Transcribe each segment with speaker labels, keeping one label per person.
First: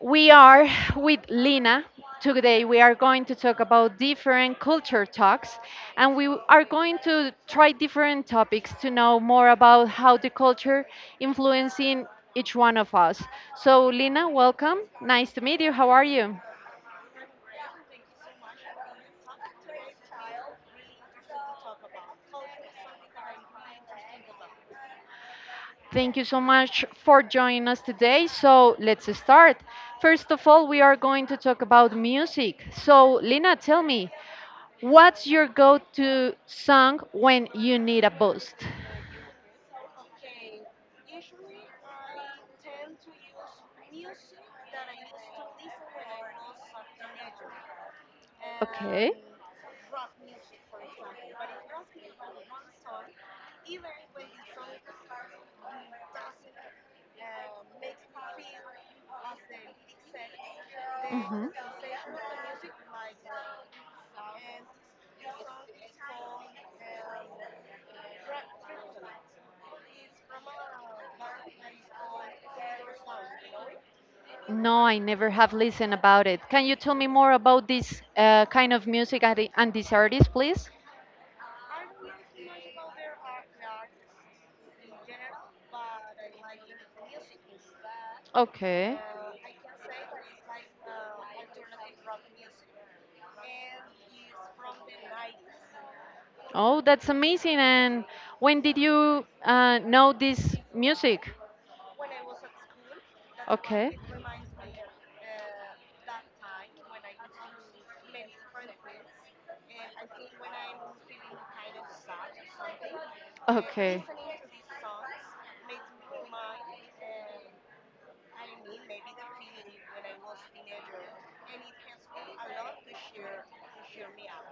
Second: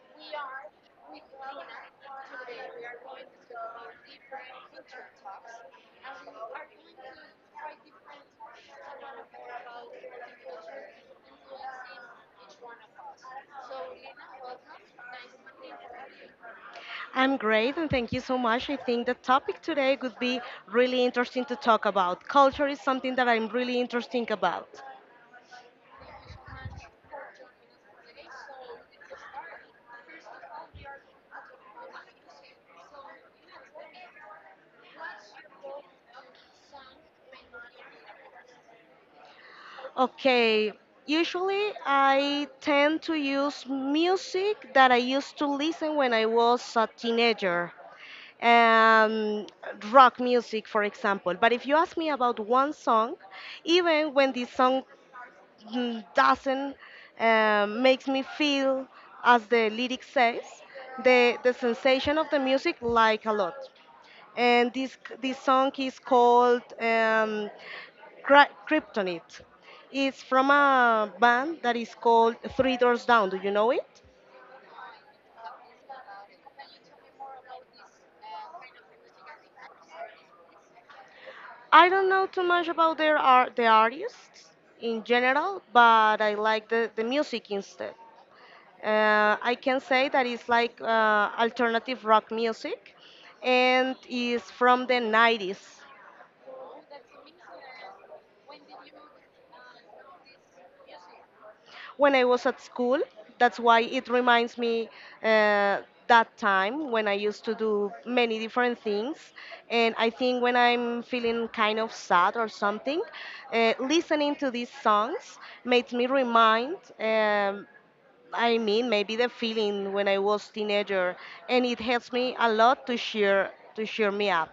Speaker 1: we are with Lina. Today we are going to talk about different culture talks, and we are going to try different topics to know more about how the culture influencing each one of us. So, Lina, welcome. Nice to meet you. How are you?
Speaker 2: I'm great and thank you so much. I think the topic today would be really interesting to talk about. Culture is something that I'm really interesting about.
Speaker 1: Thank you so much for joining us today. So let's start. First of all, we are going to talk about music. So, Lina, tell me, what's your go to song when you need a boost?
Speaker 2: Okay, usually I tend to use music that I used to listen when I was a teenager.
Speaker 1: Okay.
Speaker 2: Um, Rock music, for example. But if you ask me about one song, even when this song doesn't makes me feel, as the lyric says, the
Speaker 1: Mhm.
Speaker 2: the sensation of the music like a lot. And this song is called Kryptonite. It's from a band that is called Three Doors Down. Do you know it?
Speaker 1: No, I never have listened about it. Can you tell me more about this kind of music and and this artist, please?
Speaker 2: I don't know too much about their art, the artists in general, but I like the music instead.
Speaker 1: Okay.
Speaker 2: I can say that it's like alternative rock music and is from the 90s.
Speaker 1: Oh, that's amazing. And when did you know this music?
Speaker 2: When I was at school, that's why
Speaker 1: Okay.
Speaker 2: it reminds me uh, that time when I used to do many different things. And I think when I'm feeling kind of sad or something,
Speaker 1: Okay.
Speaker 2: listening to these songs makes me remind. I mean, maybe the feeling when I was teenager, and it helps me a lot to cheer me up.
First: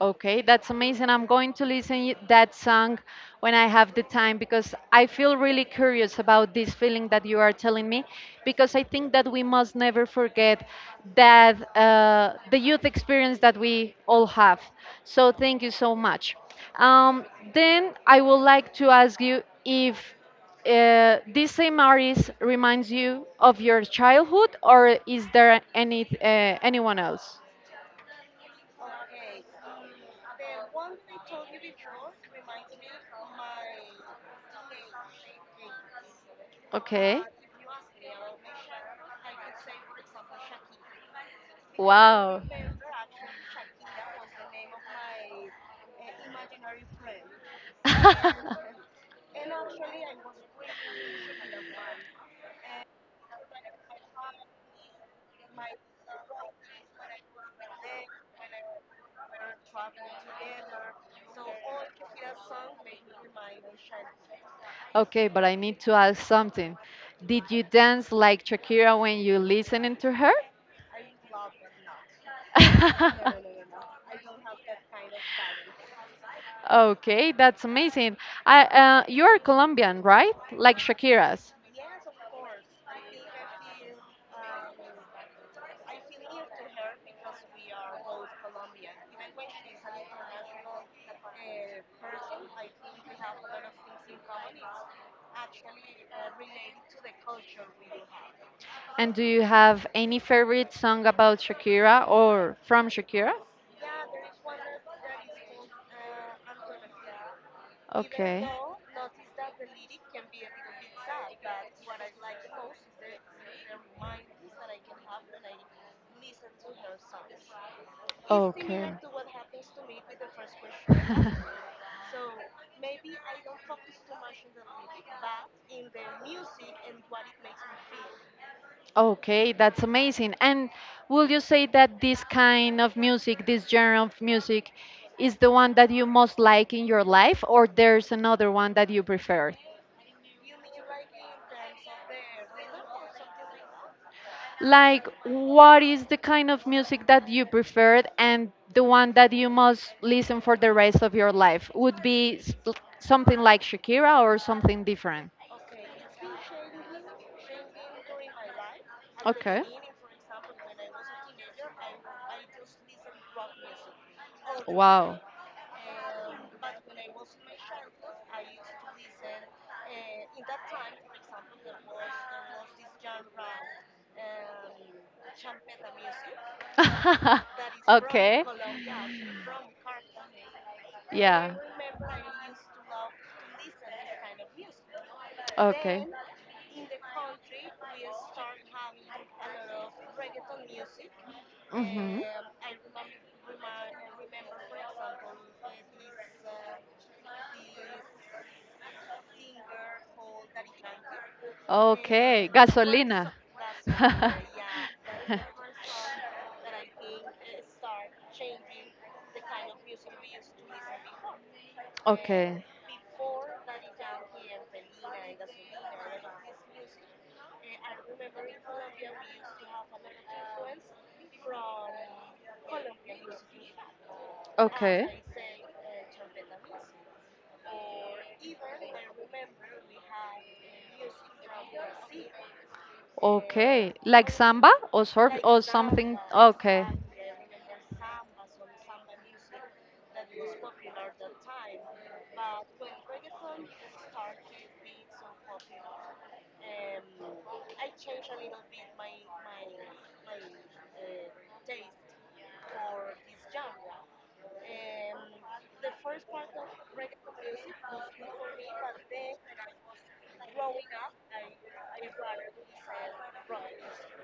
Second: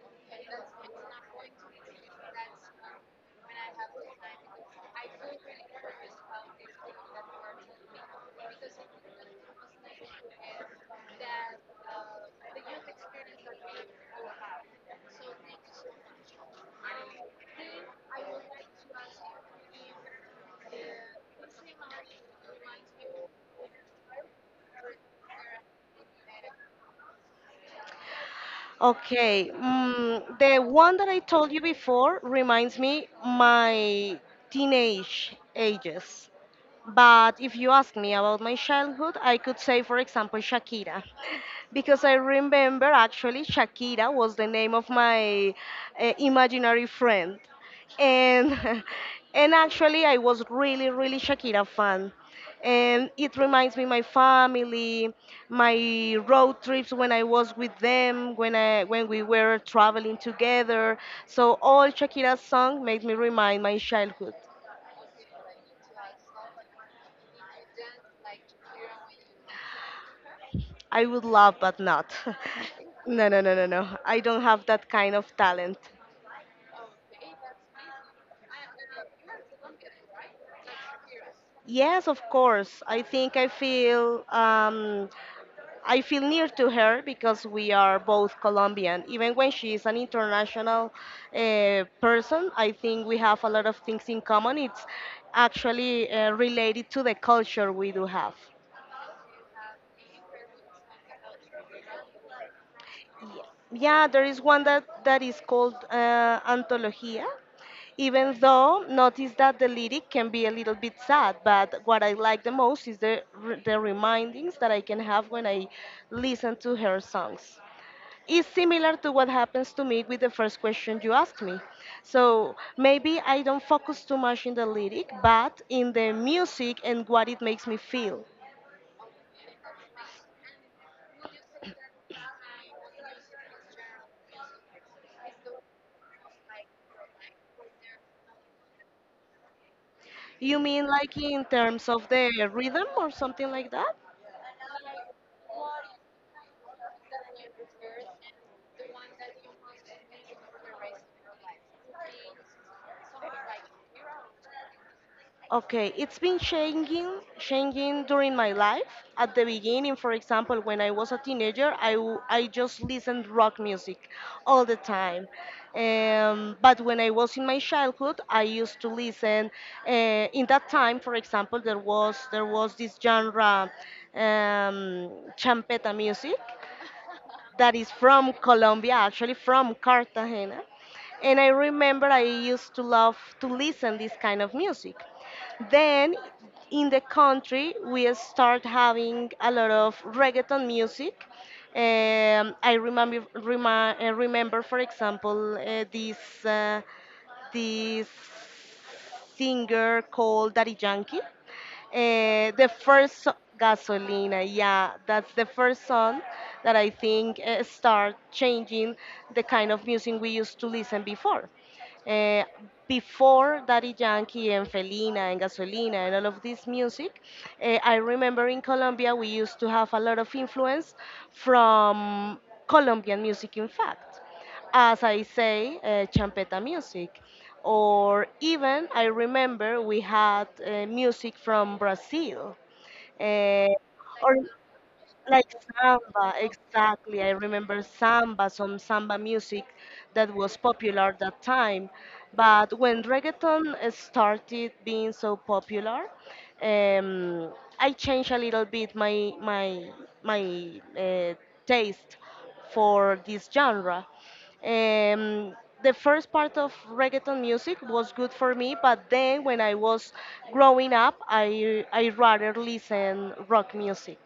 Speaker 1: Okay, that's amazing. I'm going to listen that song when I have the time because I feel really curious about this feeling that you are telling me because I think that we must never forget that the youth experience that we all have. So thank you so much. Um, then I would like to ask you if this same artist reminds you of your childhood or is there any anyone else?
Speaker 2: Okay, the one that I told you before reminds me my teenage ages.
Speaker 1: Okay.
Speaker 2: But if you ask me about my childhood, I could say, for example, Shakira. Because I
Speaker 1: Wow.
Speaker 2: remember actually Shakira was the name of my imaginary friend. And, and actually, I was really, really Shakira fan. And it reminds me my family, my road trips when I was with them, when I when we were traveling together. So all Shakira's song made me remind my childhood.
Speaker 1: Okay, but I need to ask something. Did you dance like Shakira when you listening to her?
Speaker 2: I would love, but not. No, no, no, no, no. I don't have that kind of talent.
Speaker 1: Okay, that's amazing. I, you are Colombian, right? Like Shakira's.
Speaker 2: Yes, of course. I think I feel near to her because we are both Colombian. Even when she is an international person, I think we have a lot of things in common. It's actually related to the culture we do have.
Speaker 1: And do you have any favorite song about Shakira or from Shakira?
Speaker 2: Yeah, yeah, there is one that is called Antologia. Even
Speaker 1: Okay.
Speaker 2: though notice that the lyric can be a little bit sad, but what I like the most is the the remindings that I can have when I listen to her songs. It's
Speaker 1: Okay.
Speaker 2: similar to what happens to me with the first question you asked me. So maybe I don't focus too much in the lyric, but in the music and what it makes me feel.
Speaker 1: Okay, that's amazing. And will you say that this kind of music, this genre of music, is the one that you most like in your life, or there's another one that you prefer?
Speaker 2: You mean like in terms of the rhythm or something like that?
Speaker 1: Like, what is the kind of music that you preferred and the one that you must listen for the rest of your life? Would be something like Shakira or something different?
Speaker 2: Okay, it's been changing, changing during my life. At the
Speaker 1: Okay.
Speaker 2: beginning, for example, when I was a teenager, I just listened rock music all the
Speaker 1: Wow.
Speaker 2: time. But when I was in my childhood, I used to listen. Uh, in that time, for example, there was this genre, um, champeta music that is from
Speaker 1: Okay.
Speaker 2: Colombia, actually from Cartagena. And I
Speaker 1: Yeah.
Speaker 2: remember I used to love to listen this kind of music.
Speaker 1: Okay.
Speaker 2: Then in the country we start having a lot of reggaeton music. I remember, remember, for example, this uh, this singer called Daddy Yankee.
Speaker 1: Okay, gasolina.
Speaker 2: Gasolina, yeah, that's the first song that I think start changing the kind of music we used to listen before. Eh,
Speaker 1: Okay.
Speaker 2: Before Daddy Yankee and Felina and Gasolina and all of this music, I remember in Colombia we used to have a lot of influence from Colombian music, in fact as
Speaker 1: Okay.
Speaker 2: I say, champeta music. Or even I remember we had music from Brazil. Uh,
Speaker 1: Okay, like
Speaker 2: or
Speaker 1: samba or surf
Speaker 2: like
Speaker 1: or something.
Speaker 2: samba,
Speaker 1: Okay.
Speaker 2: exactly. I remember samba, some samba music that was popular at that time. But when reggaeton started being so popular, um, I changed a little bit my taste for this genre. Um, the first part of reggaeton music was good for me, but then when I was growing up, I rather listen rock music.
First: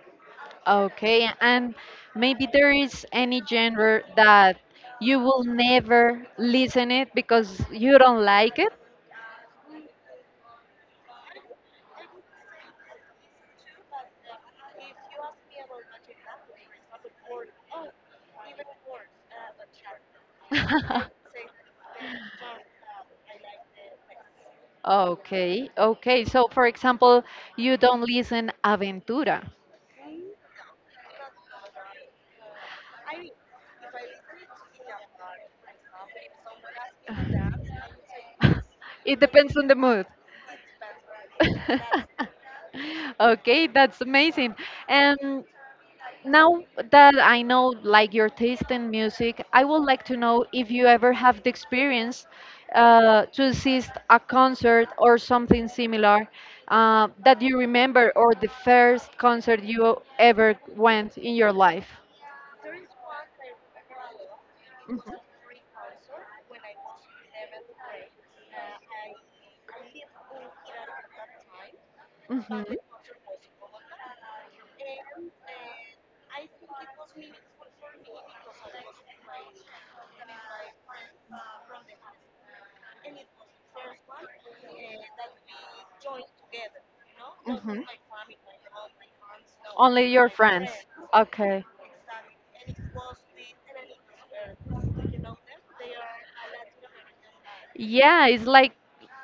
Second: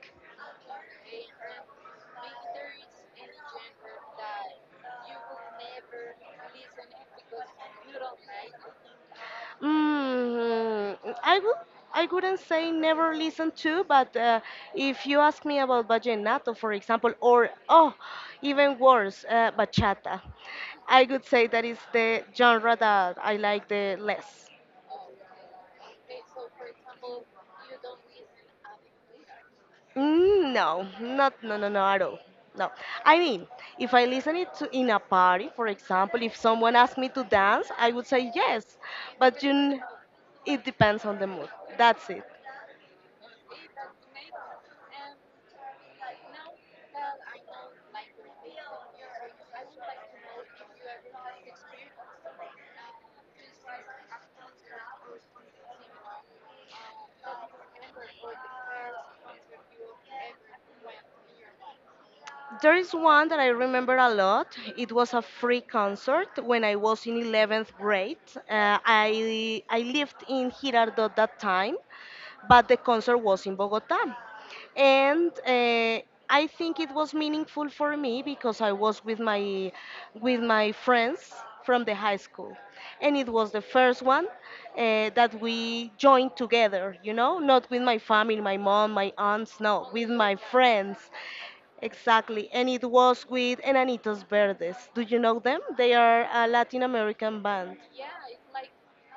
Speaker 1: Okay, and maybe there is any genre that you will never listen it because you don't like it.
Speaker 2: Mm, I would, I wouldn't say never listen to, but if you ask me about vallenato, for example, or oh, even worse, bachata, I would say that is the genre that I like the less.
Speaker 1: Okay, okay. So, for example, you don't listen Aventura.
Speaker 2: Mm, no, not no no no at all. No, I mean, if I listen it to in a party, for example, if someone asked me to dance, I would say yes,
Speaker 1: It
Speaker 2: but
Speaker 1: depends on the mood.
Speaker 2: it depends on the mood. That's it.
Speaker 1: Okay, that's amazing. Um, Now that I know like your taste in music, I would like to know if you ever have the experience to assist a concert or something similar that you remember or the first concert you ever went in your life.
Speaker 2: There is one that I remember a lot. It was a free concert when I was in 11th grade. I lived in Girardot that time,
Speaker 1: Mhm.
Speaker 2: but the concert was in Bogota and I think it was meaningful for me because I was with my friends from the high school, and it was the first one that we joined together. You know, not
Speaker 1: Mhm.
Speaker 2: with my family, my mom, my aunts, no,
Speaker 1: Only
Speaker 2: with
Speaker 1: your
Speaker 2: my
Speaker 1: friends.
Speaker 2: friends.
Speaker 1: Okay.
Speaker 2: Exactly, and it was with Enanitos Verdes. Do you know them? They are a Latin American band,
Speaker 1: Yeah, it's like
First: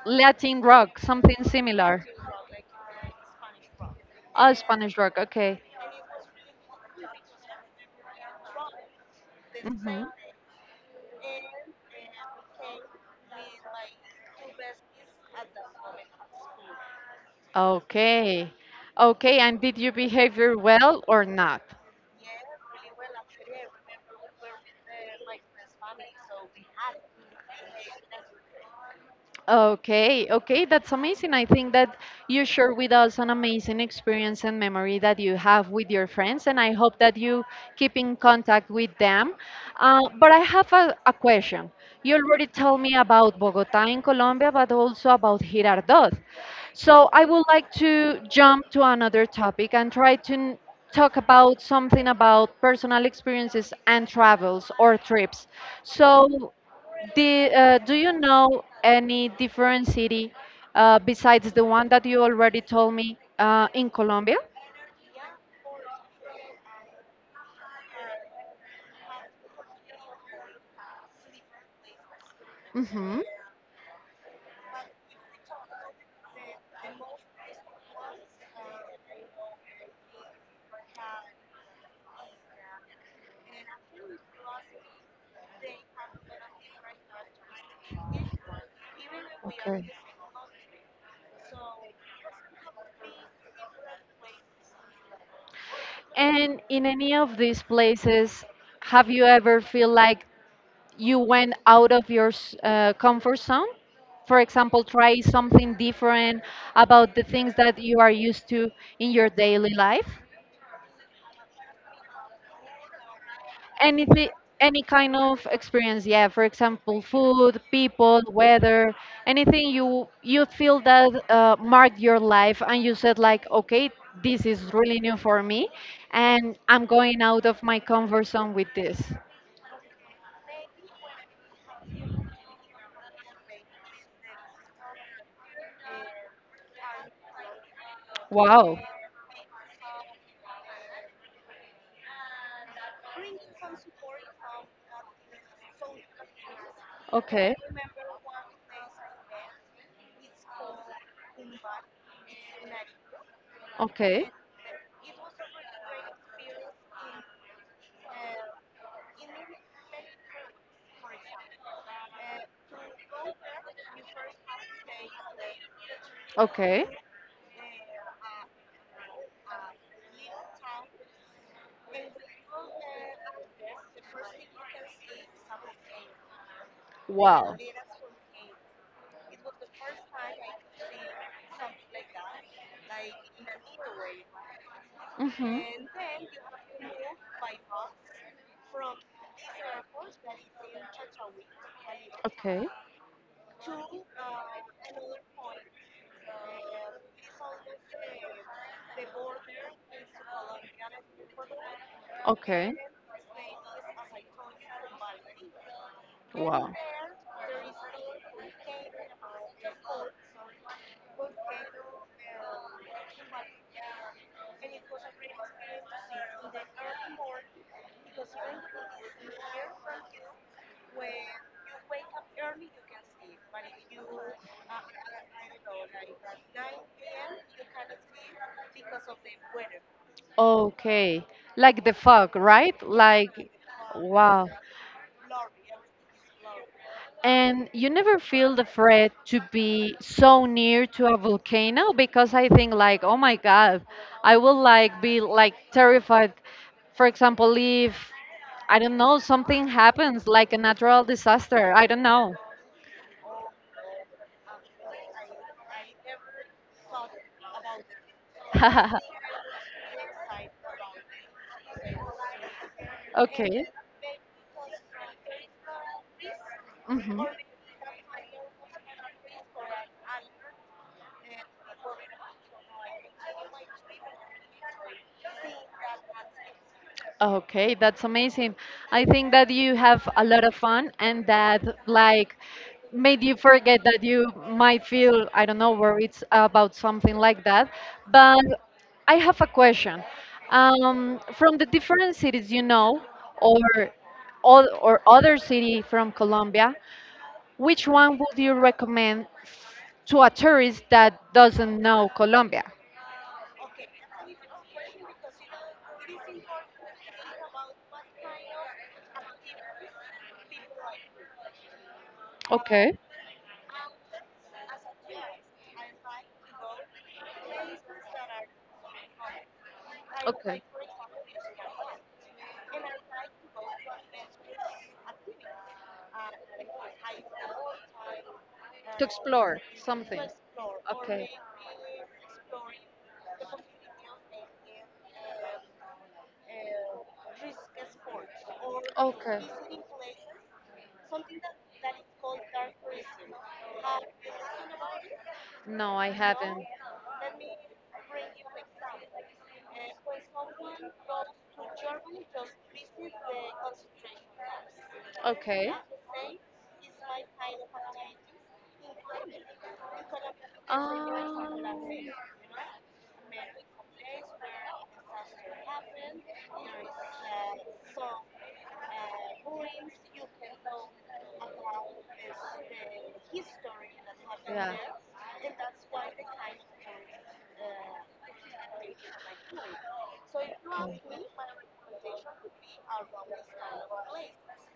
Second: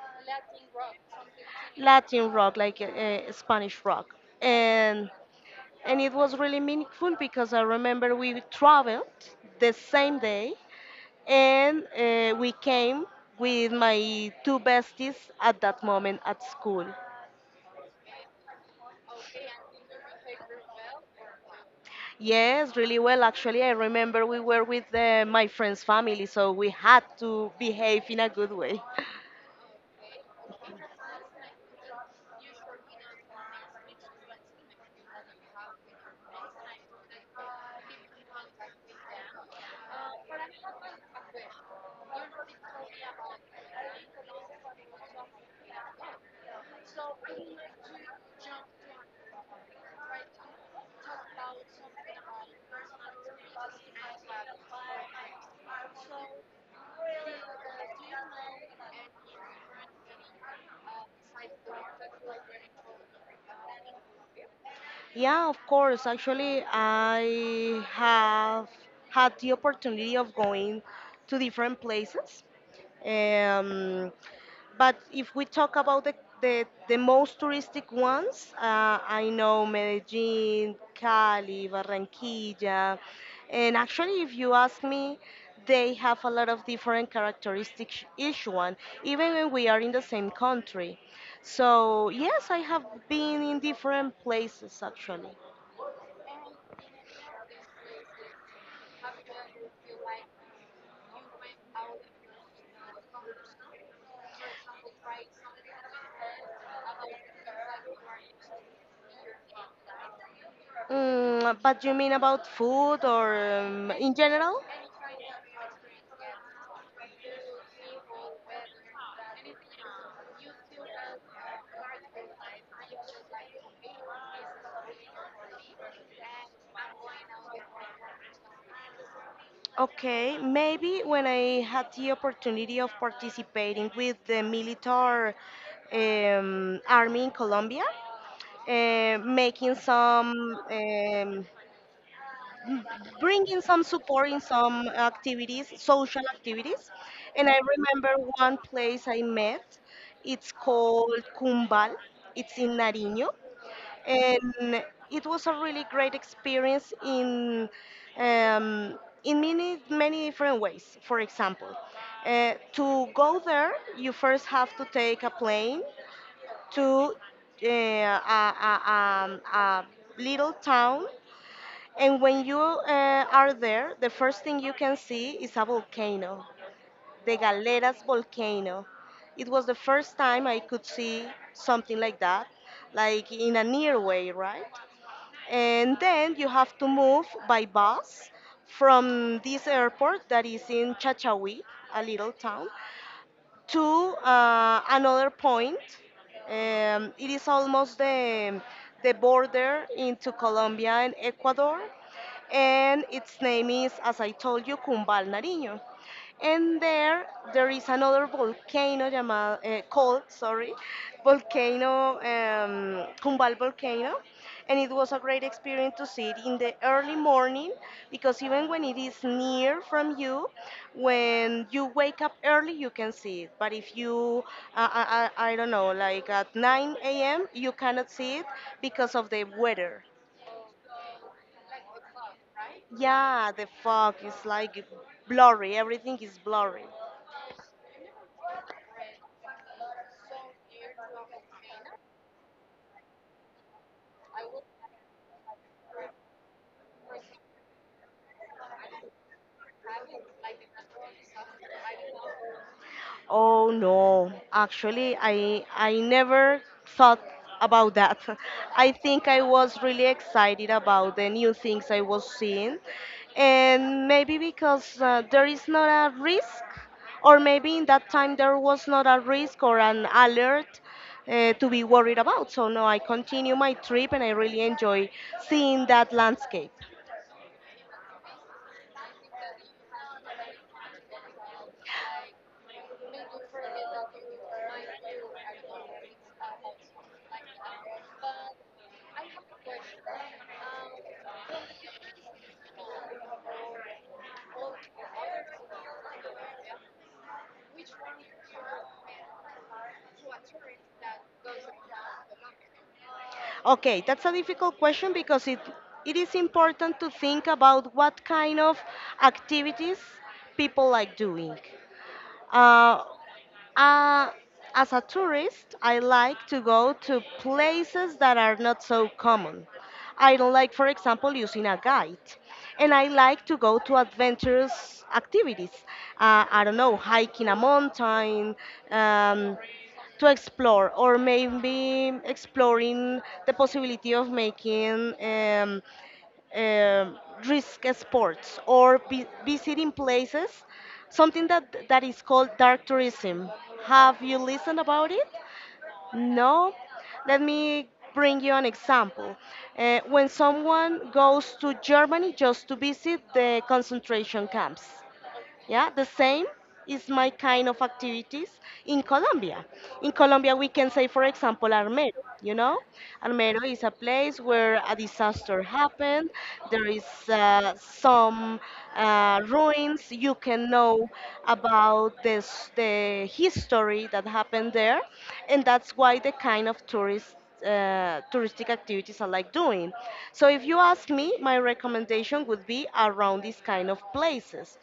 Speaker 1: Latin rock, something similar.
Speaker 2: Latin rock, like Spanish rock,
Speaker 1: Oh, Spanish
Speaker 2: and
Speaker 1: rock. Okay.
Speaker 2: it was really meaningful because I remember we traveled the
Speaker 1: Hmm.
Speaker 2: same day and we came with my two besties at that moment at school.
Speaker 1: Okay. Okay, and did you behave very well or not?
Speaker 2: Yes, really well. Actually, I remember we were with my friend's family, so we had to behave in a good way.
Speaker 1: Okay, okay, that's amazing. I think that you shared with us an amazing experience and memory that you have with your friends, and I hope that you keep in contact with them. But I have a question. You already told me about Bogota in Colombia, but also about Girardot. So I would like to jump to another topic and try to talk about something about personal experiences and travels or trips. So do you know any different city besides the one that you already told me in Colombia?
Speaker 2: Yeah, of course. Actually, I have had the opportunity of going to different places.
Speaker 1: Hmm.
Speaker 2: Um, but if we talk about the most touristic ones, I know Medellin, Cali, Barranquilla, and actually, if you ask me, they have a lot of different characteristics, each one, even when we are in the same country. So, yes, I have been in different places actually.
Speaker 1: And in any of these places, have you ever feel like you went out of your comfort zone, for example try something different about the things that you are used to in your daily life,
Speaker 2: Mm, but you mean about food or in
Speaker 1: anything,
Speaker 2: general?
Speaker 1: any kind of experience, yeah, for example, food, people, weather, anything you feel that marked your life and you said like, okay, this is really new for me and I'm going out of my comfort zone with this.
Speaker 2: Okay, maybe when I had the opportunity of participating with the military army in Colombia,
Speaker 1: Wow.
Speaker 2: making bringing some support in some activities, social activities. And
Speaker 1: Okay.
Speaker 2: I remember one place I met, it's called Cumbal, it's in Nariño,
Speaker 1: Okay.
Speaker 2: and it was a really great experience um, in many many different ways. For example, to go there, you first have to take a plane
Speaker 1: Okay.
Speaker 2: to uh, a, a little town, and when you are there, the first thing you can see is a volcano, the
Speaker 1: Wow.
Speaker 2: Galeras volcano. It was the first time I could see something like that, like in a near way, right?
Speaker 1: Mhm.
Speaker 2: And then you have to move by bus from this airport that is in Chachawi, a little town,
Speaker 1: Okay.
Speaker 2: to another point. It is almost the border into Colombia and Ecuador,
Speaker 1: Okay.
Speaker 2: and its name is, as I told you, Cumbal Nariño.
Speaker 1: Wow.
Speaker 2: And there is another volcano llamado, called, sorry, volcano, Kumbal volcano. And it was a great experience to see it in the early morning because even when it is near from you, when you wake up early, you can see it. But if you, I don't know, like at 9 a.m., you cannot see it because of the weather.
Speaker 1: Okay. Like the fog, right?
Speaker 2: Yeah,
Speaker 1: Like,
Speaker 2: the fog is
Speaker 1: wow.
Speaker 2: like blurry, everything is blurry.
Speaker 1: And you never feel the threat to be so near to a volcano because I think like, oh my God, I will like be like terrified. For example, if I don't know, something happens like a natural disaster. I don't know.
Speaker 2: Oh no, actually, I never thought about that. I think I was really excited about the new things I was seeing,
Speaker 1: Okay.
Speaker 2: and maybe because there is not a risk,
Speaker 1: Hmm.
Speaker 2: or maybe in that time there was not a risk or an alert to be worried about. So no, I continue my trip and I really enjoy seeing that landscape.
Speaker 1: Okay, that's amazing. I think that you have a lot of fun and that like made you forget that you might feel, I don't know, worried about something like that. But I have a question. From the different cities you know, or all, or other city from Colombia, which one would you recommend to a tourist that doesn't know Colombia?
Speaker 2: Okay, that's a difficult question because it is important to think about what kind of activities people like doing. Uh,
Speaker 1: Okay.
Speaker 2: uh, as a tourist, I like to go to places that are not so common. I don't
Speaker 1: Okay.
Speaker 2: like, for example, using a guide. And I like to go to adventurous activities. I don't know, hiking a mountain,
Speaker 1: To
Speaker 2: um,
Speaker 1: explore something.
Speaker 2: to explore, or
Speaker 1: Okay.
Speaker 2: maybe exploring the possibility of making um, risk sports or
Speaker 1: Okay.
Speaker 2: visiting places, something that is called dark tourism. Have you listened about it?
Speaker 1: No, I haven't.
Speaker 2: No. Let me bring you an example. When someone goes to Germany just to visit the concentration camps,
Speaker 1: Okay.
Speaker 2: yeah, the same is my kind of activities in Colombia. In Colombia, we can say, for example,
Speaker 1: Um,
Speaker 2: Armero. You know, Armero is a place where a disaster happened. There is some ruins. You can know about this, the history that happened
Speaker 1: yeah.
Speaker 2: there, and that's why the kind of tourist touristic activities I like doing. So if you ask me, my recommendation would be around these kind of places.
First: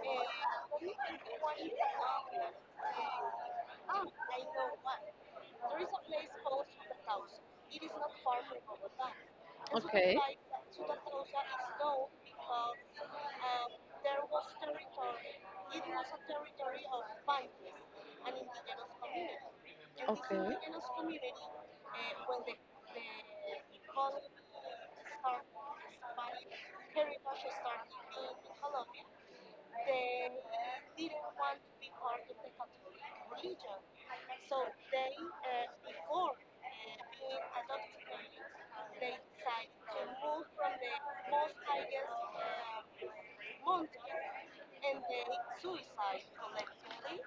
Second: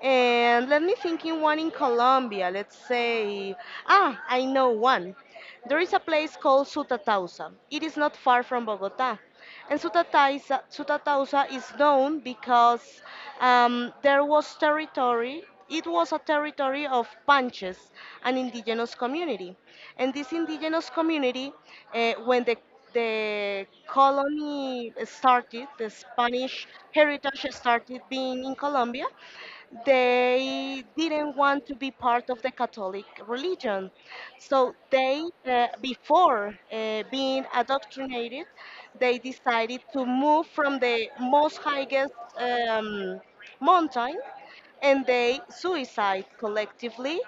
Speaker 2: And let me think in one in Colombia. Let's say, ah, I know one. There is a place called Sutatausa. It is not far from Bogota. And
Speaker 1: Okay.
Speaker 2: Sutatausa is known because there was territory, it was a territory of Panches, an indigenous community. And this
Speaker 1: Okay.
Speaker 2: indigenous community, when the colony started, the Spanish heritage started being in Colombia, they didn't want to be part of the Catholic religion. So they, before being indoctrinated, they decided to move from the most highest mountain, and they suicide collectively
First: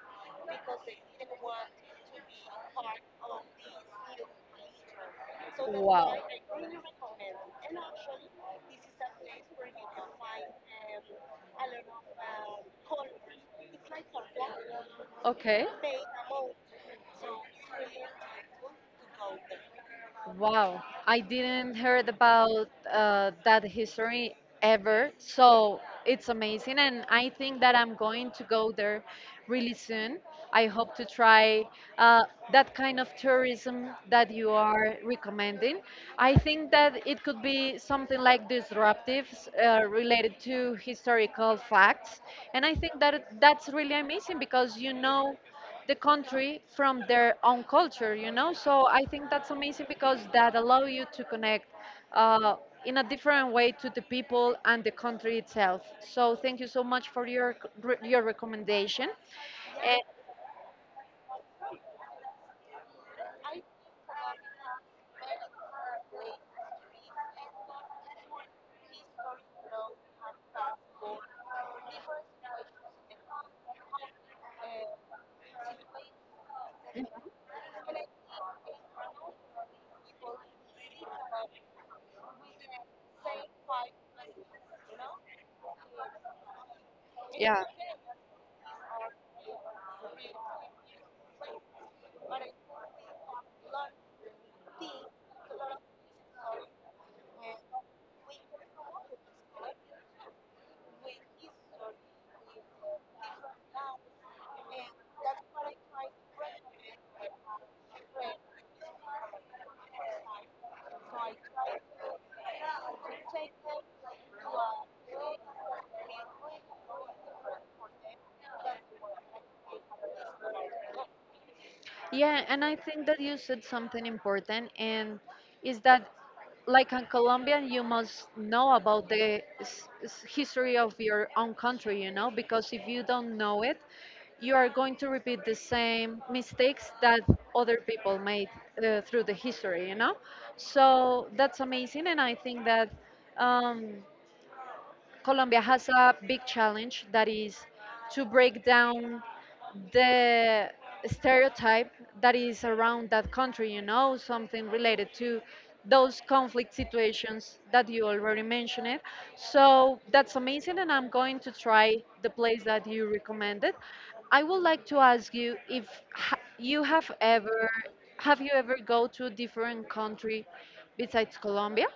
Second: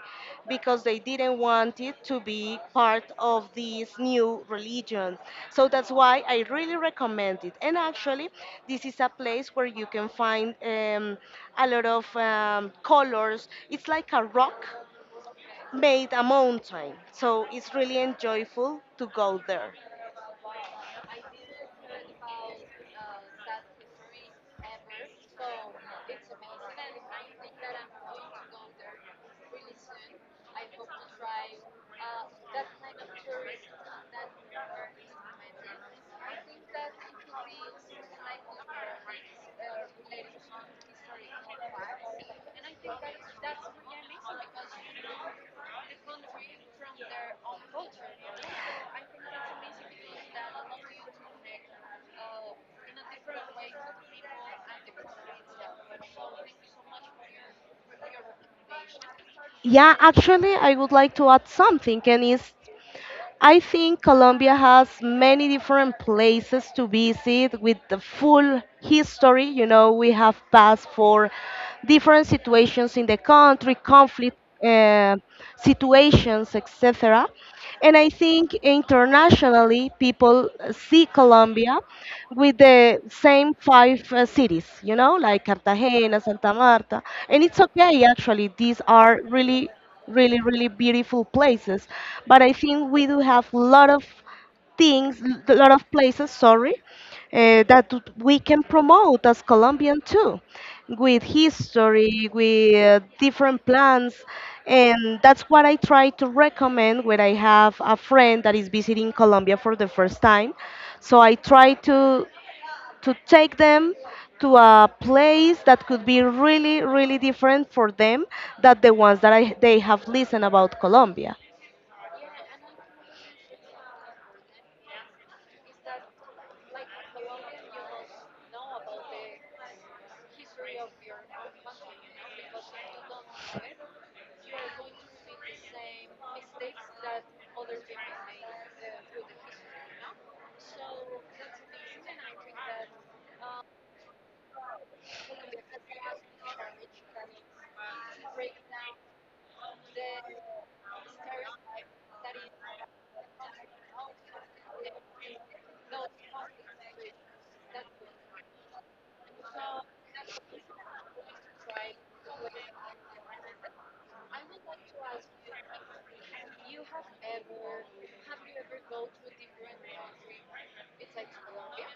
Speaker 2: because they didn't want it to be part of this new religion. So that's why I really recommend it. And actually, this is a place where you can find a lot of colors. It's like a rock
Speaker 1: Okay.
Speaker 2: made a mountain. So it's really enjoyable to go there.
Speaker 1: Wow, I didn't heard about that history ever, so it's amazing, and I think that I'm going to go there really soon. I hope to try uh, that kind of tourism that you are recommending. I think that it could be something like disruptives related to historical facts, and I think that that's really amazing because you know the country from their own culture, you know, so I think that's amazing because that allow you to connect uh, in a different way to the people and the country itself. So thank you so much for your recommendation.
Speaker 2: Yeah, actually, I would like to add something, and it's.
Speaker 1: I.
Speaker 2: I think Colombia has many different places to visit with the full history. You know, we have passed for different situations in the country, conflict uh, situations, etc. And I think internationally, people see Colombia with the same five cities, you know, like Cartagena, Santa Marta. And it's okay, actually. These are really really really beautiful places, but I think we do have a lot of things, a lot of places, sorry, that we can promote as colombian too, with history, with different plans. And that's what I try to recommend when I have a friend that is visiting colombia for the first time. So I try to take them to a place that could be really, really different for them than the ones that they have listened about Colombia.
Speaker 1: Yeah, and I think that you said something important, and is that like a Colombian, you must know about the history of your own country, you know, because if you don't know it, you are going to repeat the same mistakes that other people made through the history, you know. So that's amazing, and I think that. Um, Colombia has a big challenge that is to break down the stereotype that is around that country, you know, something related to those conflict situations that you already mentioned. It. So that's amazing, and I'm going to try the place that you recommended. I would like to ask you if ha- you have ever have you ever go to a different country besides Colombia?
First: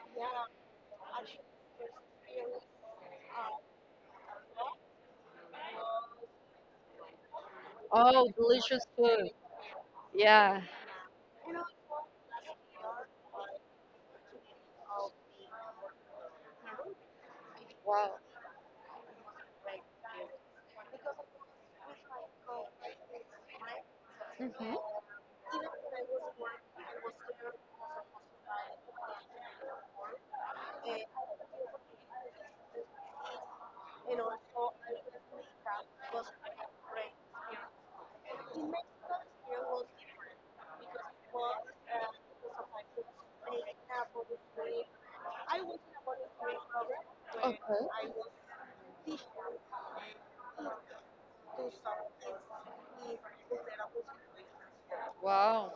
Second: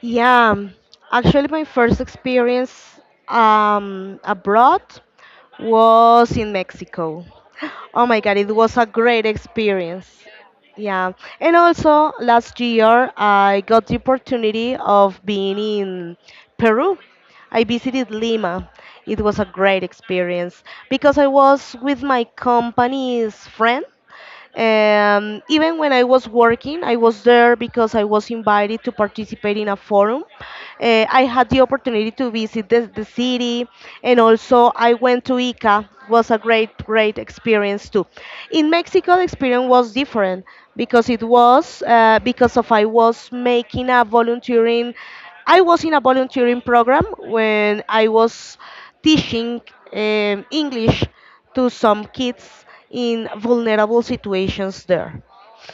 Speaker 2: Yeah, actually, my first experience abroad was in Mexico. Oh my
Speaker 1: Oh,
Speaker 2: God, it was
Speaker 1: delicious
Speaker 2: a great
Speaker 1: food.
Speaker 2: experience.
Speaker 1: Yeah.
Speaker 2: Yeah, and also last year I got the opportunity of being in Peru. I visited Lima. It was a great experience because I was with my company's friend.
Speaker 1: Mhm.
Speaker 2: Even when I was working, I was there because I was invited to participate in a forum. I had the opportunity to visit the city, and also I went to Ica. Was a great experience too. In Mexico, the experience was different because it was because of I was making a volunteering, I was in a volunteering program when I was teaching English to some kids in vulnerable situations there.
Speaker 1: Wow.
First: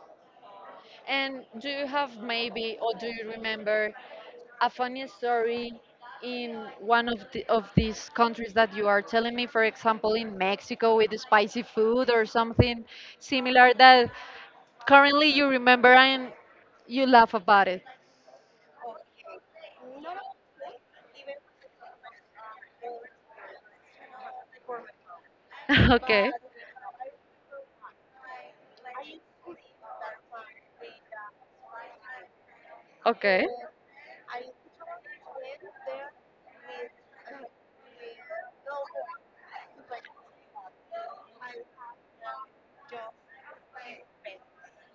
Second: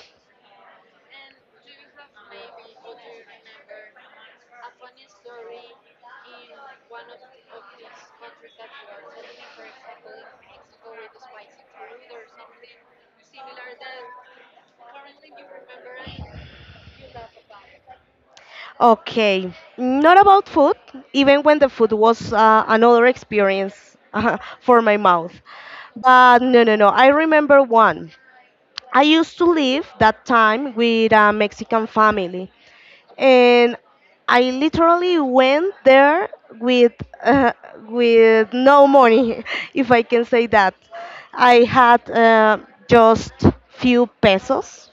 Speaker 1: And do you have maybe, or do you remember a funny story in one of of these countries that you are telling me? For example, in Mexico with the spicy food or something similar that currently you remember and you laugh about it?
Speaker 2: Okay, not about food, even when the food was another experience for my mouth.
Speaker 1: Okay.
Speaker 2: But no, no, no, I remember one. I used to live that time with a Mexican family, and I literally went there with uh, with no money, if I can say that. I had just few pesos,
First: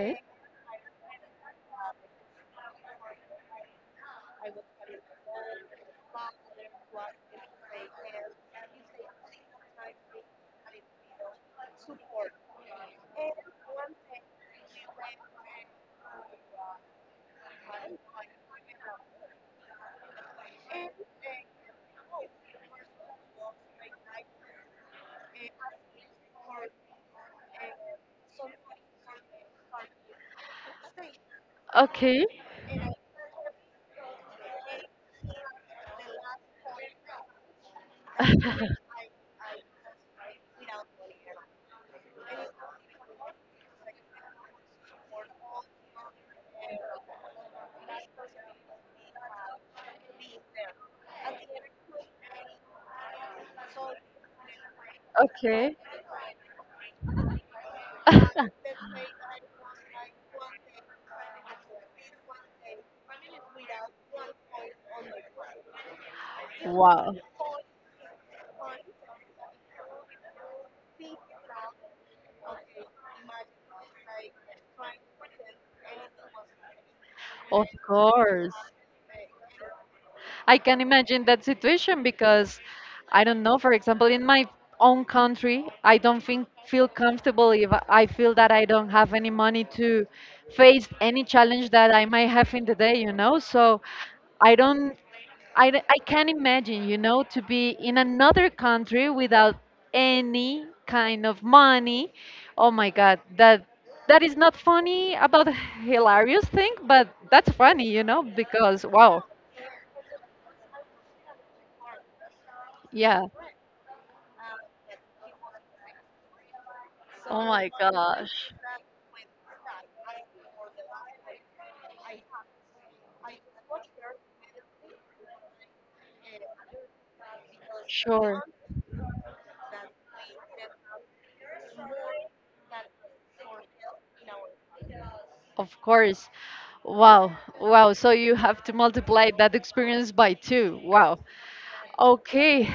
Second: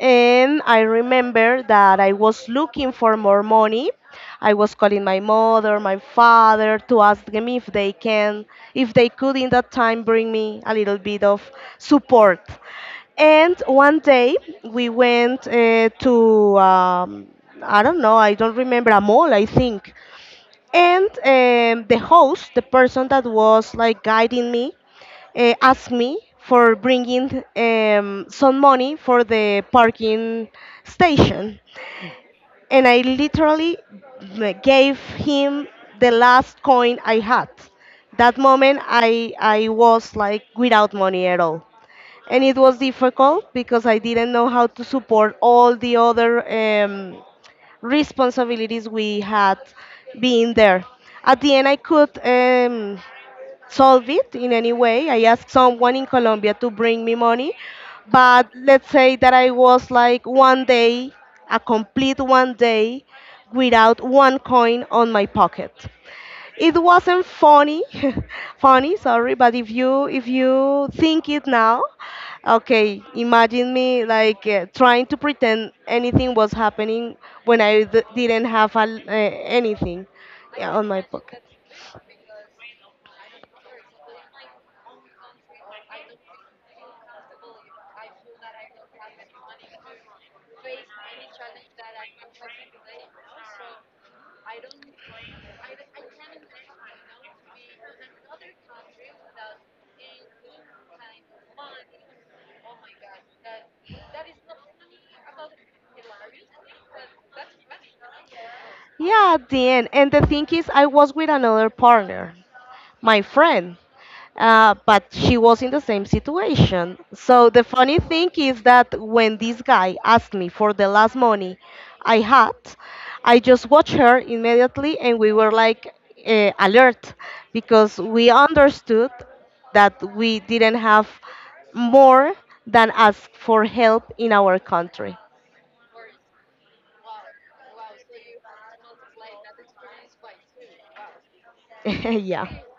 Speaker 2: and I remember that I was looking for more money. I was calling my mother, my father to ask them if they could in that time bring me a little bit of support. And one day we went to, I don't know, I don't remember, a mall, I think. And the host, the person that was like guiding me, asked me for bringing some money for the parking station.
Speaker 1: Okay.
Speaker 2: And I literally gave him the last coin I had. That moment, I was like without money at all. And it was difficult because I didn't know how to support all the other responsibilities we had being there. At the end, I could solve it in any way. I asked
Speaker 1: Okay.
Speaker 2: someone in Colombia to bring me money, but let's say that I was like one day, a complete one day, without one coin on my pocket. It
Speaker 1: Wow.
Speaker 2: wasn't funny, funny, sorry, but if you think it now, okay, imagine me like trying to pretend anything was happening when
Speaker 1: Of
Speaker 2: I didn't
Speaker 1: course.
Speaker 2: have anything,
Speaker 1: I
Speaker 2: yeah,
Speaker 1: can
Speaker 2: on my
Speaker 1: imagine
Speaker 2: pocket.
Speaker 1: that situation because I don't know, for example, in my own country, I don't think feel comfortable if I feel that I don't have any money to face any challenge that I might have in the day, you know? So I don't I, d- I can't imagine, you know, to be in another country without any kind of money. Oh my God, that that is not funny about a hilarious thing, but that's funny, you know, because wow,
Speaker 2: Yeah, at the end. And the thing is, I was with another partner. My
Speaker 1: yeah.
Speaker 2: friend. But she was in the same situation.
Speaker 1: Oh
Speaker 2: So the
Speaker 1: my
Speaker 2: funny thing
Speaker 1: gosh.
Speaker 2: is that when this guy asked me for the last money I had, I just watched her immediately, and we were like alert because we
Speaker 1: Sure,
Speaker 2: understood that we didn't have more than ask for help in our country.
Speaker 1: of course. Wow, wow. So you have to multiply that experience by two. Wow.
Speaker 2: Yeah.
Speaker 1: Okay,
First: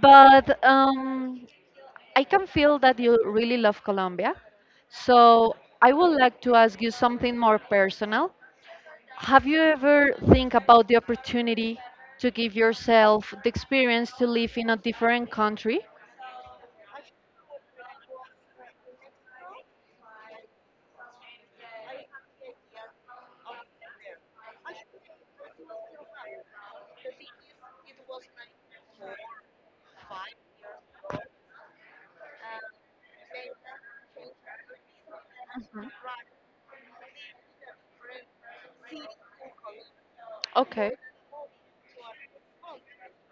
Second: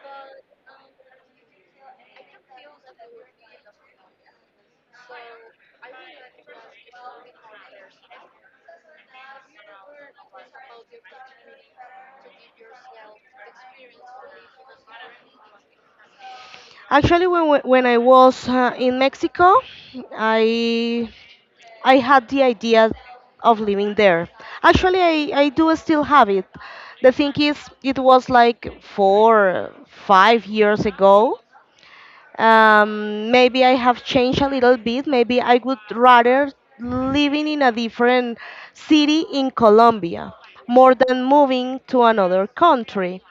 Speaker 1: but I can feel that you really love Colombia. So I would like to ask you something more personal. Have you ever think about the opportunity to give yourself the experience to live in a different country?
Speaker 2: Actually, when I was in Mexico, I I had the idea of living there. Actually, I do still have it. The thing is, it was like four, 5 years ago. Maybe I have changed a little bit. Maybe I would
Speaker 1: Mhm.
Speaker 2: rather living in a different city in Colombia
Speaker 1: Okay.
Speaker 2: more than moving to another country.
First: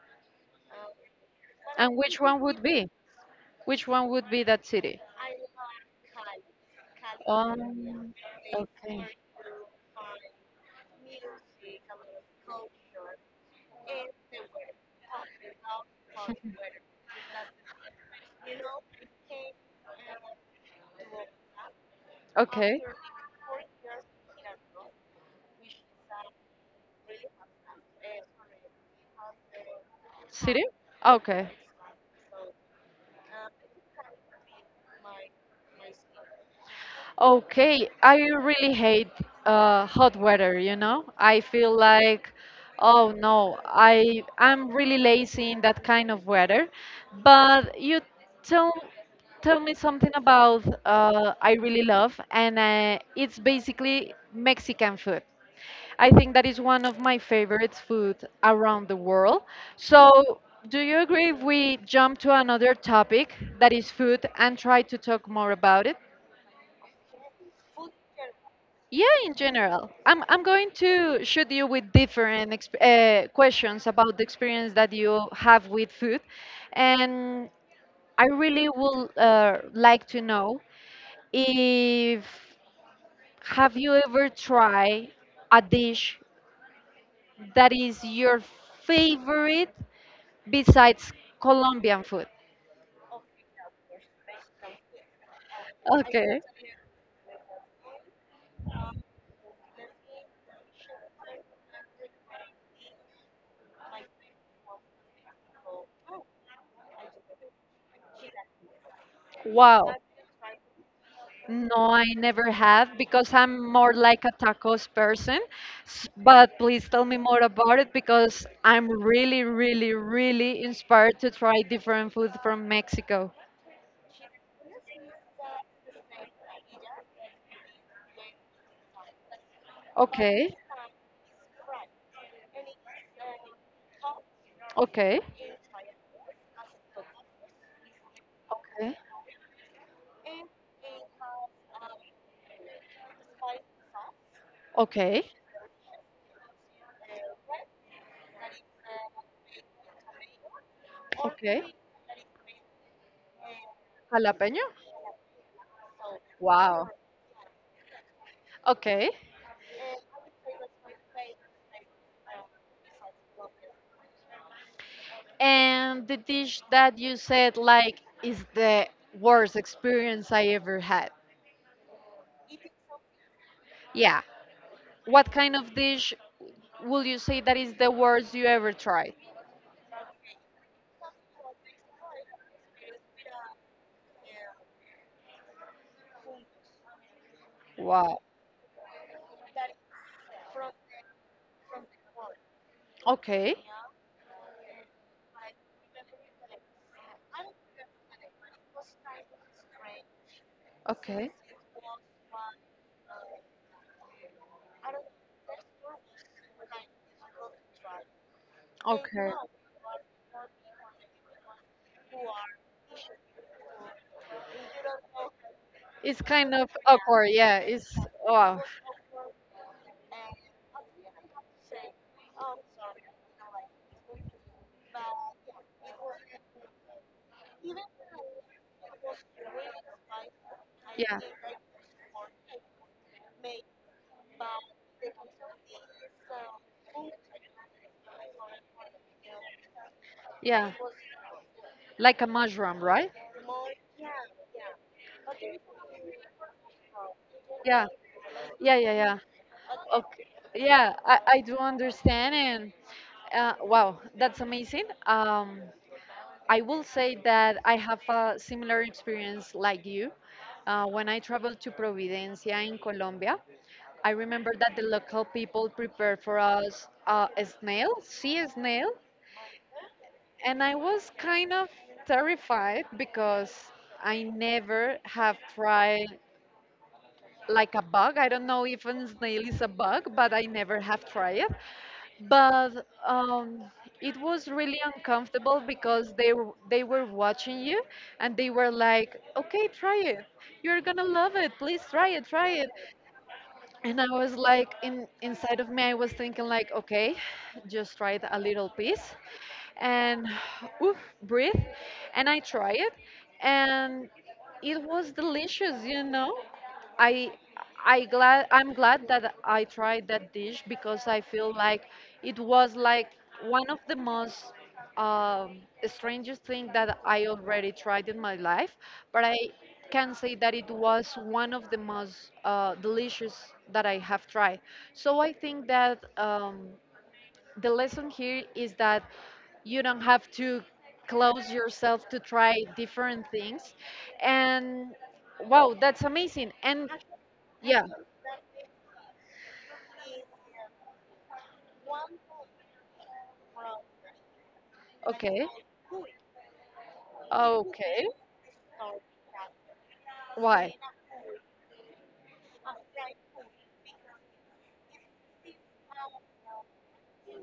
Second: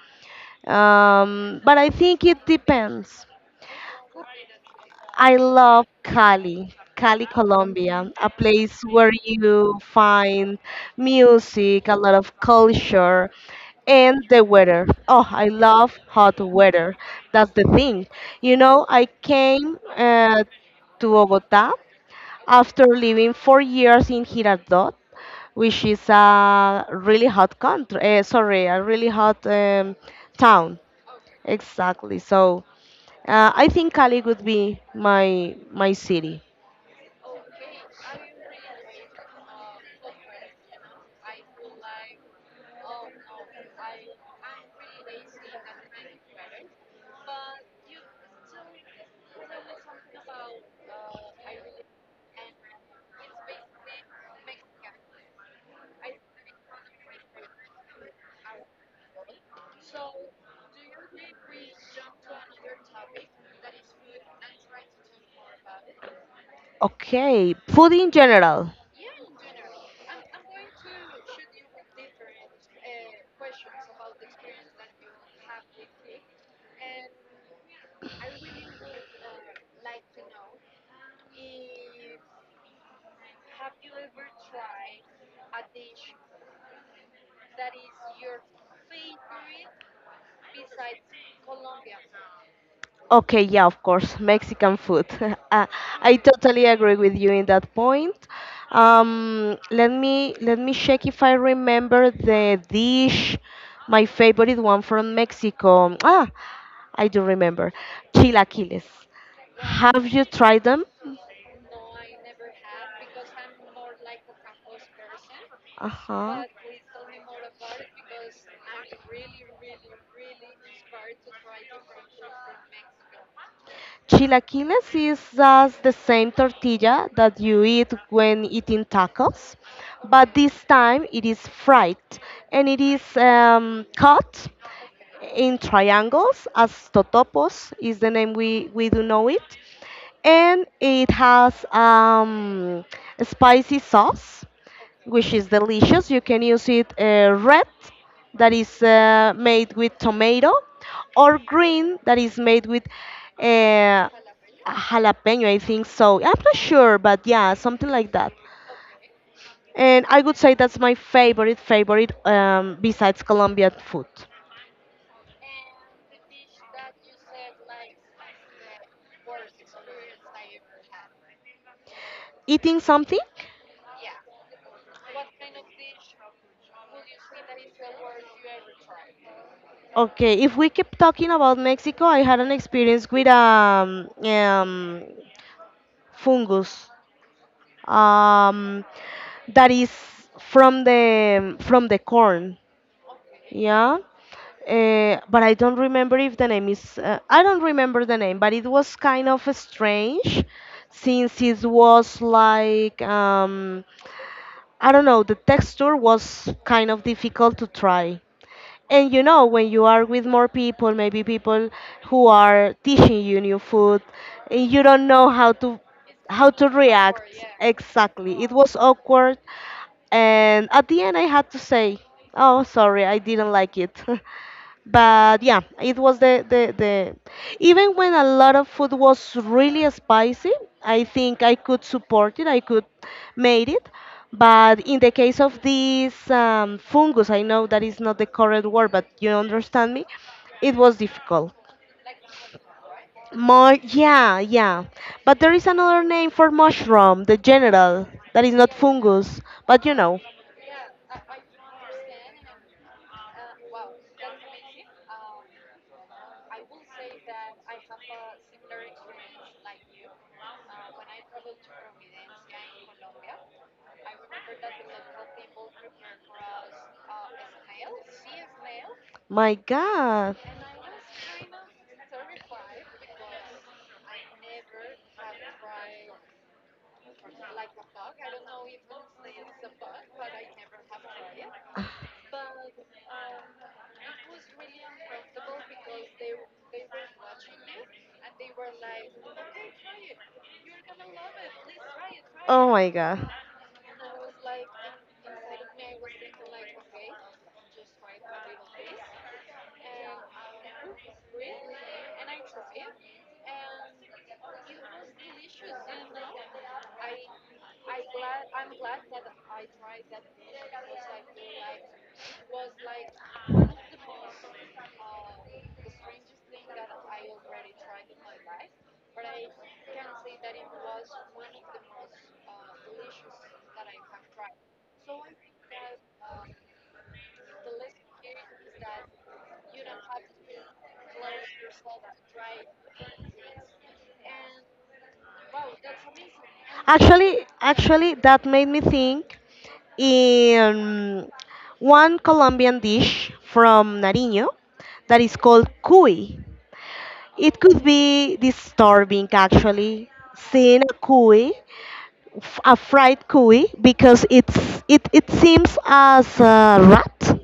Speaker 2: But I
Speaker 1: And which
Speaker 2: think
Speaker 1: one
Speaker 2: it
Speaker 1: would be?
Speaker 2: depends.
Speaker 1: Which one would be that city?
Speaker 2: I love Cali, Colombia,
Speaker 1: Um,
Speaker 2: a place
Speaker 1: okay.
Speaker 2: where you find music, a lot of culture, and the weather. Oh, I love hot weather. That's the thing. You know, I came to Bogota
Speaker 1: Okay.
Speaker 2: after living 4 years in Girardot, which is a really hot country, sorry, a really hot
Speaker 1: City?
Speaker 2: town.
Speaker 1: Okay.
Speaker 2: Exactly. So I think Cali would be my city.
Speaker 1: Okay, I really hate hot weather, you know? I feel like, oh no, I I'm really lazy in that kind of weather. But you tell tell me something about I really love, and it's basically Mexican food. I think that is one of my favorite food around the world. So, do you agree if we jump to another topic that is food and try to talk more about it?
Speaker 2: Okay, food in general.
Speaker 1: Yeah, in general, I'm going to shoot you with different questions about the experience that you have with food, and I really would like to know if have you ever tried a dish that is your favorite besides Colombian food?
Speaker 2: Okay, yeah, of course, Mexican food. Uh, I
Speaker 1: Okay.
Speaker 2: totally agree with you in that point. Let me check if I remember the dish, my favorite one from Mexico. Ah, I do remember, chilaquiles.
Speaker 1: Wow.
Speaker 2: Have you tried them?
Speaker 1: No, I never have because I'm more like a tacos person.
Speaker 2: Uh huh.
Speaker 1: But please tell me more about it because I'm really, really, really inspired to try different food from Mexico.
Speaker 2: Chilaquiles is just the same tortilla that you eat when eating tacos, but
Speaker 1: Okay,
Speaker 2: this time it is fried, and it is cut
Speaker 1: okay,
Speaker 2: in triangles, as totopos is the name we
Speaker 1: okay,
Speaker 2: do know it. And it has a spicy sauce,
Speaker 1: okay,
Speaker 2: which is delicious. You can use it red, that is made with tomato, or
Speaker 1: okay.
Speaker 2: green that is made with uh,
Speaker 1: Jalapeño?
Speaker 2: jalapeno, I think so. I'm not
Speaker 1: Wow.
Speaker 2: sure, but yeah, something like that.
Speaker 1: Okay.
Speaker 2: And I would say that's my favorite favorite, besides colombian food.
Speaker 1: And the dish that you said like is the worst experience I ever had.
Speaker 2: Eating something.
Speaker 1: Yeah. What kind of dish will you say that is the worst you ever tried?
Speaker 2: Okay, if we keep talking about Mexico, I had an experience with fungus
Speaker 1: Wow.
Speaker 2: um that is from the corn.
Speaker 1: Okay.
Speaker 2: Yeah. But I don't remember if the name is. I don't remember the name, but it was kind of strange,
Speaker 1: Okay.
Speaker 2: since it was like I don't know. The texture was kind of difficult to try. And you
Speaker 1: Okay.
Speaker 2: know, when you are with more people, maybe people who are teaching you new food, and you don't know how to
Speaker 1: It's kind of
Speaker 2: react,
Speaker 1: awkward. Yeah. It's
Speaker 2: exactly, it
Speaker 1: wow.
Speaker 2: was awkward, and at the end I had to say, oh, sorry, I didn't like it. But yeah, it was the even when a lot of food was really spicy, I
Speaker 1: Yeah.
Speaker 2: think I could support it, I could made it. But in the case of this fungus, I know that is not the correct word, but you understand me,
Speaker 1: Yeah.
Speaker 2: it was difficult.
Speaker 1: Like a mushroom, right?
Speaker 2: More, yeah, yeah. But there is another name for mushroom, the
Speaker 1: Yeah.
Speaker 2: general, that is not
Speaker 1: Yeah, yeah, yeah.
Speaker 2: fungus, but.
Speaker 1: Yeah, I do understand. And wow, that's amazing. I will say that I have a similar experience like you. When I traveled to Providencia in Colombia, I remember that the local people prepared for us a snail, sea snail,
Speaker 2: My God.
Speaker 1: and I was kind of terrified because I never have tried like a bug. I don't know if a snail is a bug, but I never have tried it. But it was really uncomfortable because they were watching you and they were like, "Okay, try it. You're gonna love it. Please try it, try
Speaker 2: Oh
Speaker 1: it."
Speaker 2: my God.
Speaker 1: And I was like, in inside of me, I was thinking like, "Okay, just try it a little piece, and oof, breathe." And I try it, and it was delicious. I I'm glad that I tried that dish because I feel like it was like one of the most um, strangest thing that I already tried in my life, but I can say that it was one of the most delicious that I have tried. So I think that the lesson here is that you don't have to close yourself to try different things, and wow, that's amazing. And
Speaker 2: Actually,
Speaker 1: yeah,
Speaker 2: actually, that made me think in one Colombian dish from Nariño that is
Speaker 1: okay.
Speaker 2: called cuy. It could
Speaker 1: Okay.
Speaker 2: be disturbing actually
Speaker 1: Why?
Speaker 2: seeing a cuy, a fried cuy, because it seems as a rat.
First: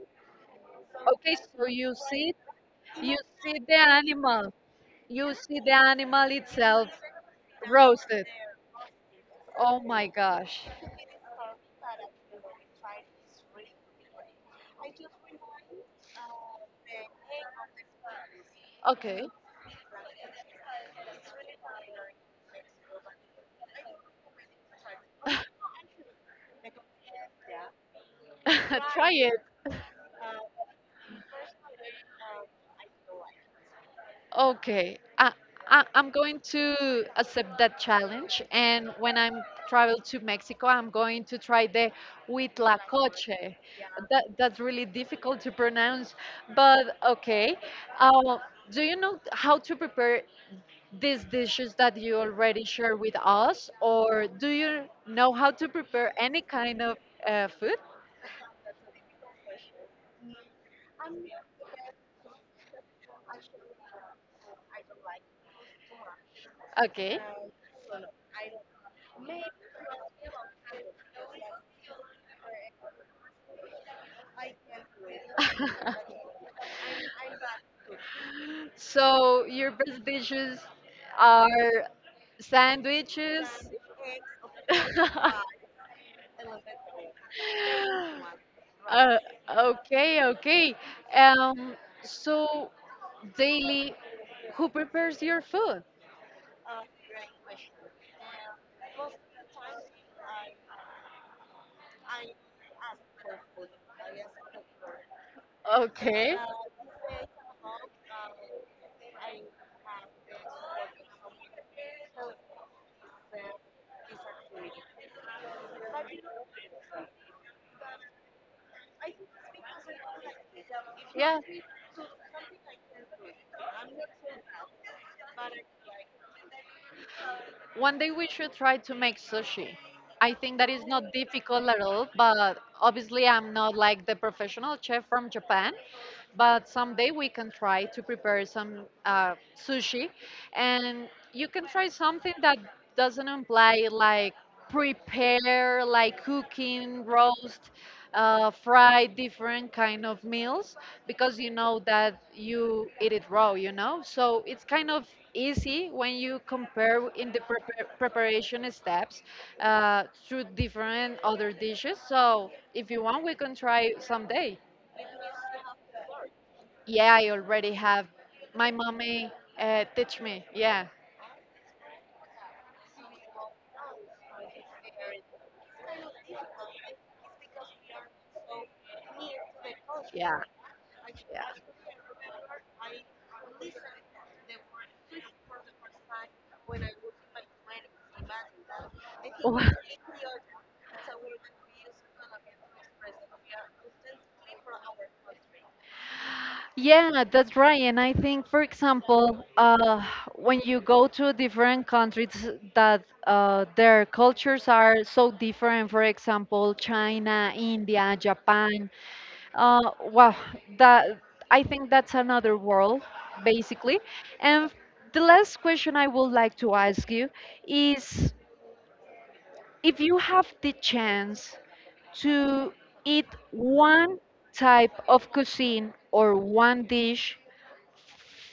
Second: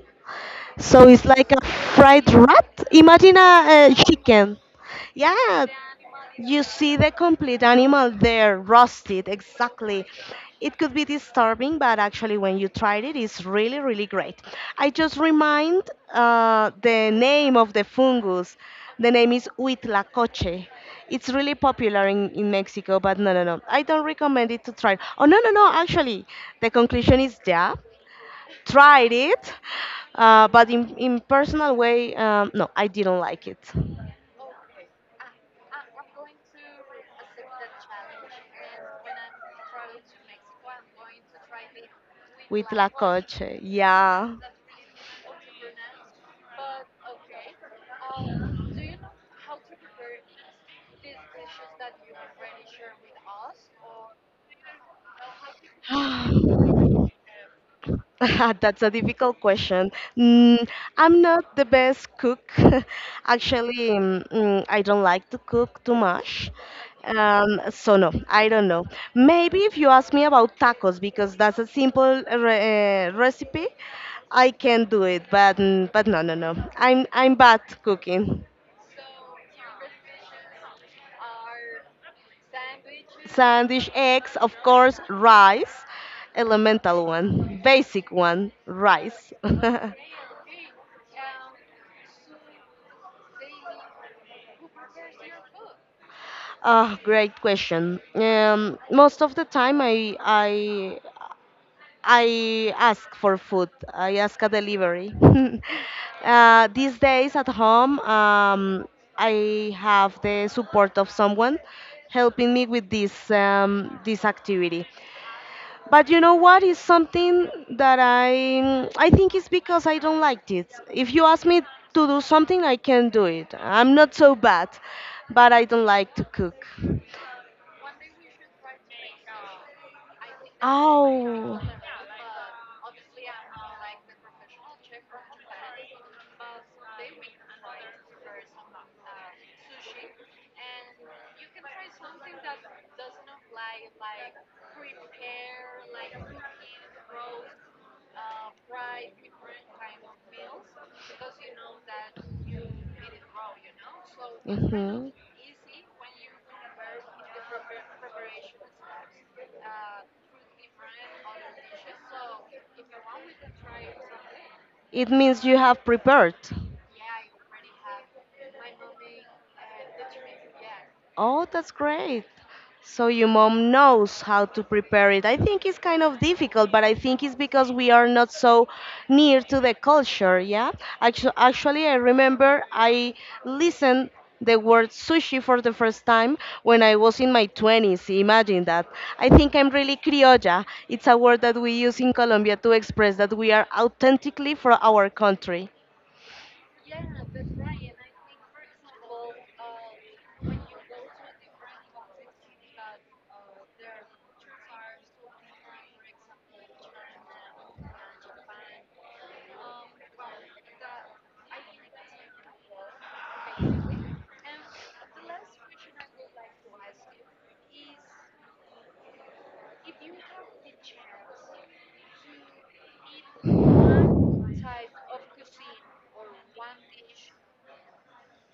Speaker 2: So it's like a
Speaker 1: So you
Speaker 2: fried
Speaker 1: sit
Speaker 2: rat. Imagine
Speaker 1: with the
Speaker 2: a
Speaker 1: animal.
Speaker 2: chicken.
Speaker 1: You see
Speaker 2: Yeah,
Speaker 1: the animal
Speaker 2: you
Speaker 1: itself
Speaker 2: see the complete animal
Speaker 1: roasted.
Speaker 2: there, roasted,
Speaker 1: Oh
Speaker 2: exactly.
Speaker 1: my gosh.
Speaker 2: It could be disturbing, but actually, when you tried it, it's really, really great. I just remind the name of the fungus. The
Speaker 1: Okay.
Speaker 2: name is Huitlacoche. It's really popular in Mexico, but no, no, no. I don't recommend it to try. Oh, no, no, no. Actually, the conclusion is yeah,
Speaker 1: Try
Speaker 2: tried
Speaker 1: it.
Speaker 2: it, but in personal way, no, I didn't like it.
Speaker 1: Okay. I, I'm going to accept that challenge. And when I'm travel to Mexico, I'm going to try the huitlacoche.
Speaker 2: Huitlacoche,
Speaker 1: That
Speaker 2: yeah.
Speaker 1: that's really difficult to pronounce, but okay. Uh, do you know how to prepare these dishes that you already share with us, or do you know how to prepare any kind
Speaker 2: Prepare
Speaker 1: of food?
Speaker 2: That's a difficult question. Mm, I'm not the best cook. Actually, I don't like to cook too much.
Speaker 1: Okay.
Speaker 2: So no, I don't know. Maybe if you ask me about tacos, because that's a simple recipe, I can do it. But no, no, no. I'm bad cooking.
Speaker 1: So your best dishes are sandwiches.
Speaker 2: Sandwich eggs, of course, rice, elemental one, basic one,
Speaker 1: Uh,
Speaker 2: rice.
Speaker 1: okay, okay. Um, so daily, who prepares your food?
Speaker 2: Ah, great question. Most of the time, I ask for food. I ask a delivery.
Speaker 1: Okay.
Speaker 2: These days at home, I have the support of someone helping me with this activity. But you know what is something that I think it's because I don't like it. If you
Speaker 1: Yeah.
Speaker 2: ask me to do something, I can do it. I'm not so bad, but I don't like to cook.
Speaker 1: One day we should try to make sushi. I think that is not
Speaker 2: Oh.
Speaker 1: difficult at all, but obviously I'm not like the professional chef from Japan. But someday we can try to prepare some sushi, and you can try something that doesn't imply like prepare like cooking roast fry different kind of meals, because you know that you eat it raw, you know, so it's kind of
Speaker 2: Mhm.
Speaker 1: easy when you compare in the preparation steps through different other dishes. So if you want, we can try someday.
Speaker 2: It means you have prepared.
Speaker 1: Yeah, I already have. My mommy teach me. Yeah,
Speaker 2: Oh, that's great. So your mom knows how to prepare it. I think it's kind of difficult, but I think it's because we are not so near to the
Speaker 1: yeah.
Speaker 2: culture, yeah? Actually, I remember I listened the word sushi for the first time when I was in my 20s. Imagine that. I think I'm really criolla. It's a word that we use in Colombia to express that we are authentically from our country.
Speaker 1: Yeah, that's right. And I think, for example, when you go to different countries that their cultures are so different, for example, China, India, Japan. Well, that, I think that's another world, basically. And the last question I would like to ask you is, if you have the chance to eat one type of cuisine or one dish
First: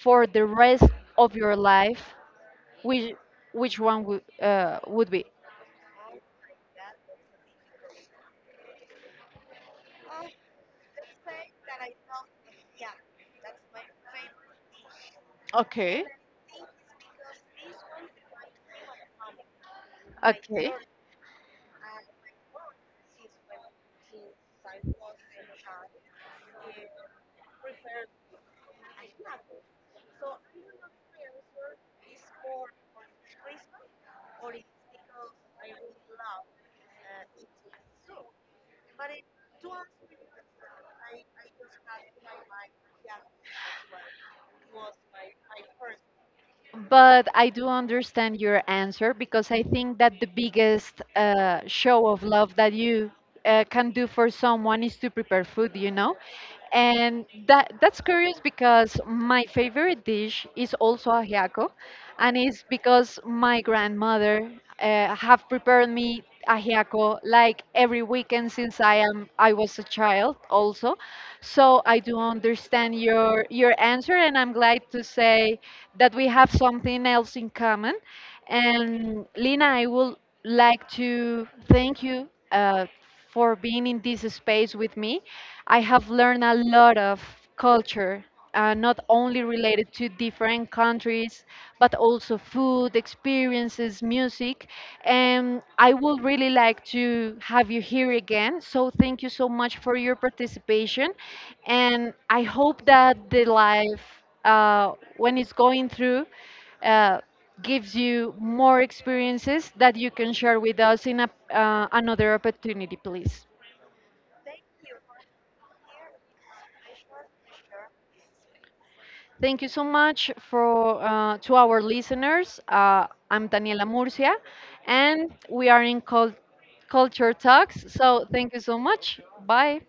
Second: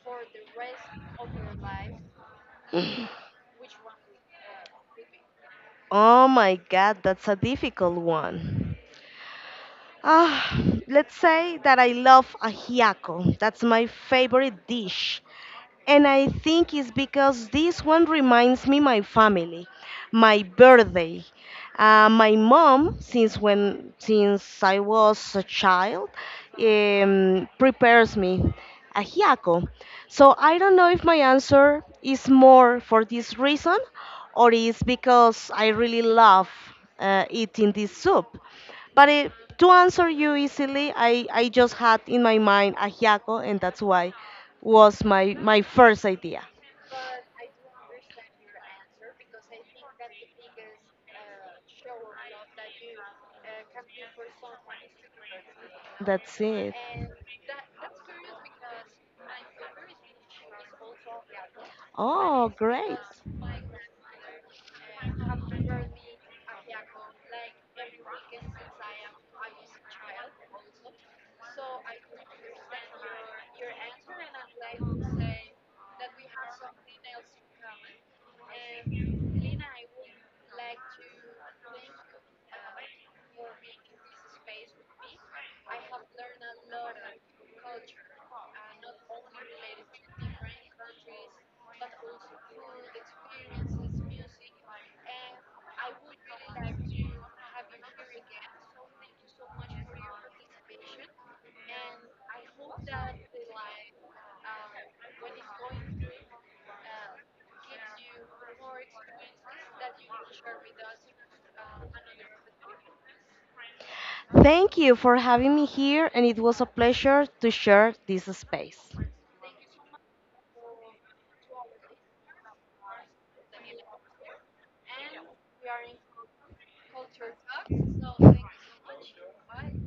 Speaker 1: for the rest of your life, which which one would be?
Speaker 2: Oh my God, that's a difficult one. Ah, let's say that I love ajiaco. That's my favorite dish.
Speaker 1: Okay.
Speaker 2: And I think it's because this one reminds me my family, my
Speaker 1: Okay.
Speaker 2: birthday. My mom, since I was a child, prepares me ajiaco. So I don't know if my answer is more for this reason or is because I really love eating this soup. But it, to answer you easily, I just had in my mind ajiaco, and that's why was my first idea.
Speaker 1: But I do understand your answer, because I think that the biggest show of love that you can do for someone is to prepare food, you know?
Speaker 2: That's it.
Speaker 1: And that's curious, because my favorite dish is also ajiaco, and
Speaker 2: Oh,
Speaker 1: it's
Speaker 2: great.
Speaker 1: because my grandmother have prepared me ajiaco like every weekend since I was a child also. So I do understand
Speaker 2: I
Speaker 1: your answer, and I'm glad to
Speaker 2: would say
Speaker 1: say
Speaker 2: that,
Speaker 1: that we have something else in common. And
Speaker 2: and
Speaker 1: Lina,
Speaker 2: Lena, I
Speaker 1: I
Speaker 2: would
Speaker 1: would
Speaker 2: like
Speaker 1: like
Speaker 2: to. I
Speaker 1: to thank you
Speaker 2: would like
Speaker 1: for being in this space with me. I have learned a lot of culture, not only related to
Speaker 2: to
Speaker 1: different countries, but also food,
Speaker 2: have so much for you, and
Speaker 1: experiences,
Speaker 2: when
Speaker 1: music. And I would really like to have you here again. So thank you so much for your participation. And I hope that the life, uh, when it's going through, uh, gives you more
Speaker 2: it
Speaker 1: experiences that you can
Speaker 2: gives you,
Speaker 1: share with us in another opportunity, please.
Speaker 2: thank you for having me here, and it was a pleasure to share this space.
Speaker 1: Thank you so much for to our listeners. I'm Daniela Murcia, and we are in Culture Talks. So thank you so much. Bye.